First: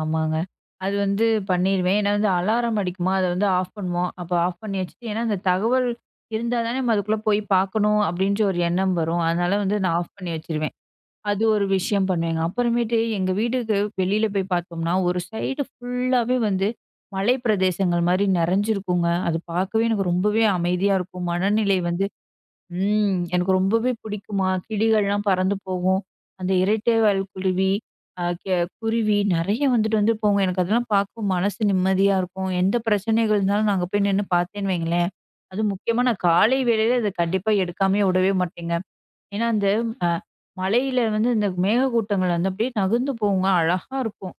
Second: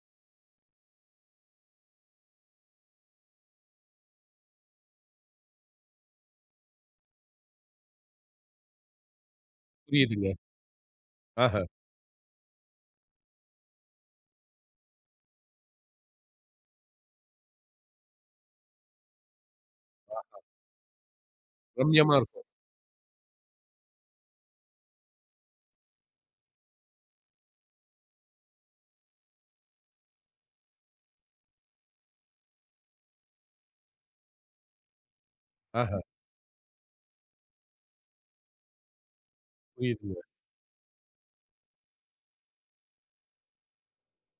ஆமாங்க. அது வந்து பண்ணிருவேன். ஏன்னா வந்து அலாரம் அடிக்குமா அத வந்து ஆஃப் பண்ணுவோம். அப்ப ஆஃப் பண்ணி வச்சுட்டு, ஏன்னா அந்த தகவல் இருந்தா தான நம்ம அதுக்குள்ளே போய் பார்க்கணும் அப்டின்ற ஒரு எண்ணம் வரும். அதனால வந்து நான் ஆஃப் புரியுதுங்க. பண்ணி வச்சுருவேன். அது ஒரு ஆஹா! விஷயம் பண்ணுவேங்க. அப்புறமேட்டு எங்க வீட்டுக்கு வெளில போய் பார்த்தோம்ன்னா, ஒரு சைடு ஃபுல்லாவே வந்து மலை பிரதேசங்கள் மாரி நிறைஞ்சிருக்குங்க. அது பார்க்கவே எனக்கு ஆஹா! ரொம்பவே அமைதியா இருக்கும். மனநிலை வந்து ரம்மியமா இருக்கும். ம், எனக்கு ரொம்பவே பிடிக்குமா! கிளிகள்லாம் பறந்து போகும், அந்த இரட்டைவால் குருவி அ க குருவி நிறைய வந்துட்டு வந்து போகும். எனக்கு அதுலாம் பார்க்கும் மனசு நிம்மதியா இருக்கும். எந்த பிரச்சனைகள் இருந்தாலும் நான் அங்க போய் நின்னு பார்த்தேன்னு வையுங்களேன்! அதுவும் ஆஹா! முக்கியமா நான் காலை வேளையில இத கண்டிப்பாக எடுக்காமயே விடவே மாட்டேங்க. ஏன்னா அந்த, அ புரியுதுங்க. மலையில வந்து இந்த மேகக்கூட்டங்கள் வந்து அப்டியே நகுந்து போகுங்க. அழகா இருக்கும்.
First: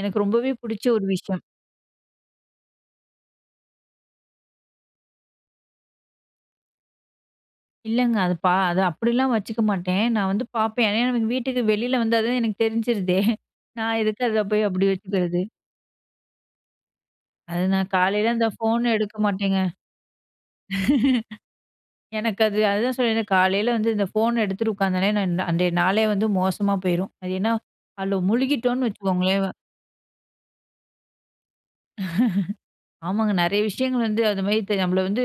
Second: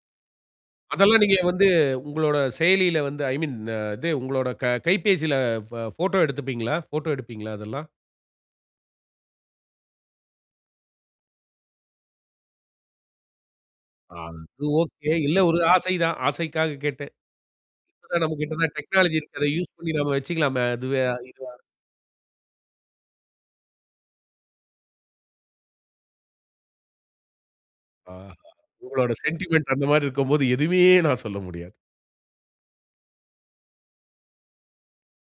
எனக்கு ரொம்பவே பிடிச்ச ஒரு அதெல்லாம் நீங்க விஷயம். வந்து உங்களோட செயலில வந்து, ஐ மீன் அ இது உங்களோட க கைபேசில ப போட்டோ எடுத்துப்பீங்களா? போட்டோ எடுப்பீங்களா? அதெல்லாம். இல்லங்க. அது பா அது அப்டில்லாம் வச்சுக்க மாட்டேன். நான் வந்து பார்ப்பேன். ஏன்னா, எனக்கு வீட்டுக்கு வெளில வந்தா தான் எனக்கு தெரிஞ்சிருதே! நான் எதுக்கு அத அது போய் அப்டி ஒகே. இல்ல வச்சுக்கிறது? ஒரு ஆசை தான். ஆசைக்காக கேட்டேன். அது நான் அதான் காலையில நம்ம அந்த கிட்டதான் ஃபோன் எடுக்க டெக்னாலஜி இருக்கிறத மாட்டேங்க. யூஸ் பண்ணி நம்ம வச்சுக்கலாமே! அதுவே இதா எனக்கு அது அதுதான் சொன்றேனே, காலையில வந்து இந்த ஃபோன எடுத்துகிட்டு உக்காந்தவுனே, நான் அந்த நாளே வந்து மோசமா போயிரும். அது ஏன்னா அதில ஆஹா! முழுகிட்டோன்னு உங்களுடைய வச்சுக்கோங்களேன்! சென்டிமென்ட் அந்தமாரி இருக்கும்போது எதுமே நான் சொல்ல முடியாது. ஆமாங்க. நிறைய விஷயங்கள் வந்து அதுமாரி இப் நம்மள வந்து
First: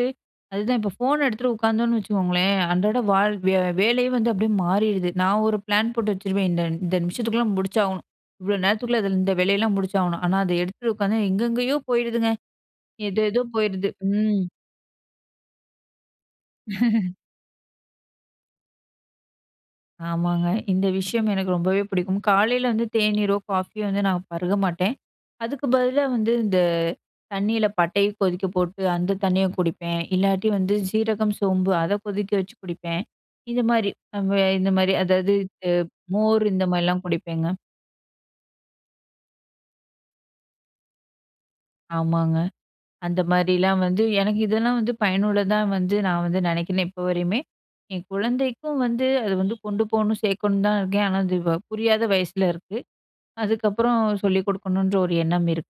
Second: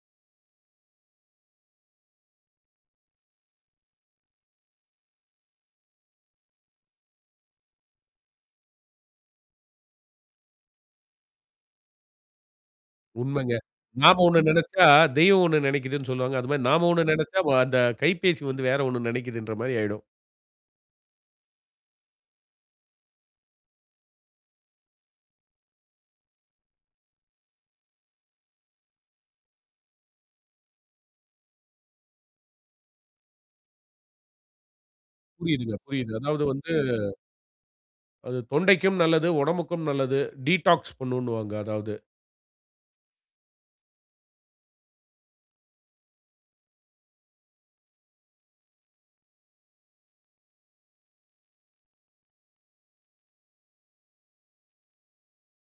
அதுதான் இப்போ ஃபோன எடுத்துட்டு உட்காந்தோன்னு வச்சுக்கோங்களேன், அன்றாட வாழ் வேலையே வந்து அப்டியே மாறிடுது. நான் ஒரு பிளான் போட்டு வச்சுருவேன். இந்த இந்த நிமிஷத்துக்குள்ள முடிச்சாகணும். இவ்ளோ நேரத்துக்குள்ள அதில இந்த வேலையெல்லாம் முடிச்சாகணும். ஆனா அத எடுத்துட்டு உட்காந்தா எங்கெங்கேயோ போயிடுதுங்க. எதோ எதோ உண்மங்க. போயிருது. நாம் ம். ஒன்னு நினைச்சா, தெய்வம் ஒன்னு நினைக்கிதுன்னு சொல்வாங்க. அதுமாரி நாம ஒன்னு நினைச்சா வ அந்த கைபேசி வந்து, வேற ஒன்னு நினைக்கிதுன்றமாரி ஆயிடும். ஆமாங்க. இந்த விஷயம் எனக்கு ரொம்பவே பிடிக்கும். காலையில வந்து தேனீரோ! காஃபியோ! வந்து நான் பருக மாட்டேன். அதுக்கு பதிலா வந்து இந்த தண்ணீல பட்டைய கொதிக்க போட்டு அந்த தண்ணிய குடிப்பேன். இல்லாட்டி வந்து சீரகம், சோம்பு அத கொதிக்க வச்சு குடிப்பேன். இந்தமாரி அவுங்க இந்தமாரி அதாவது இது புரியுதுங்க. புரியுது. அதாவது மோர் வந்து இந்தமாரிலாம் குடிப்பேங்க. அது தொண்டைக்கும் நல்லது. உடம்புக்கும் நல்லது டீடாக்ஸ் பண்ணுனுவாங்க. அதாவது. ஆமாங்க. அந்த மாரிலாம் வந்து எனக்கு இதெல்லாம் வந்து பயனுள்ளதா வந்து நான் வந்து நினைக்கினே இப்ப வரையுமே! என் குழந்தைக்கும் வந்து அது வந்து கொண்டு போணும், சேர்க்கணும் தான் இருக்கேன். ஆனா, அது வ புரியாத வயசில இருக்கு. அதுக்கப்பறம் சொல்லிக் கொடுக்கணுன்ற ஒரு எண்ணம் இருக்கு.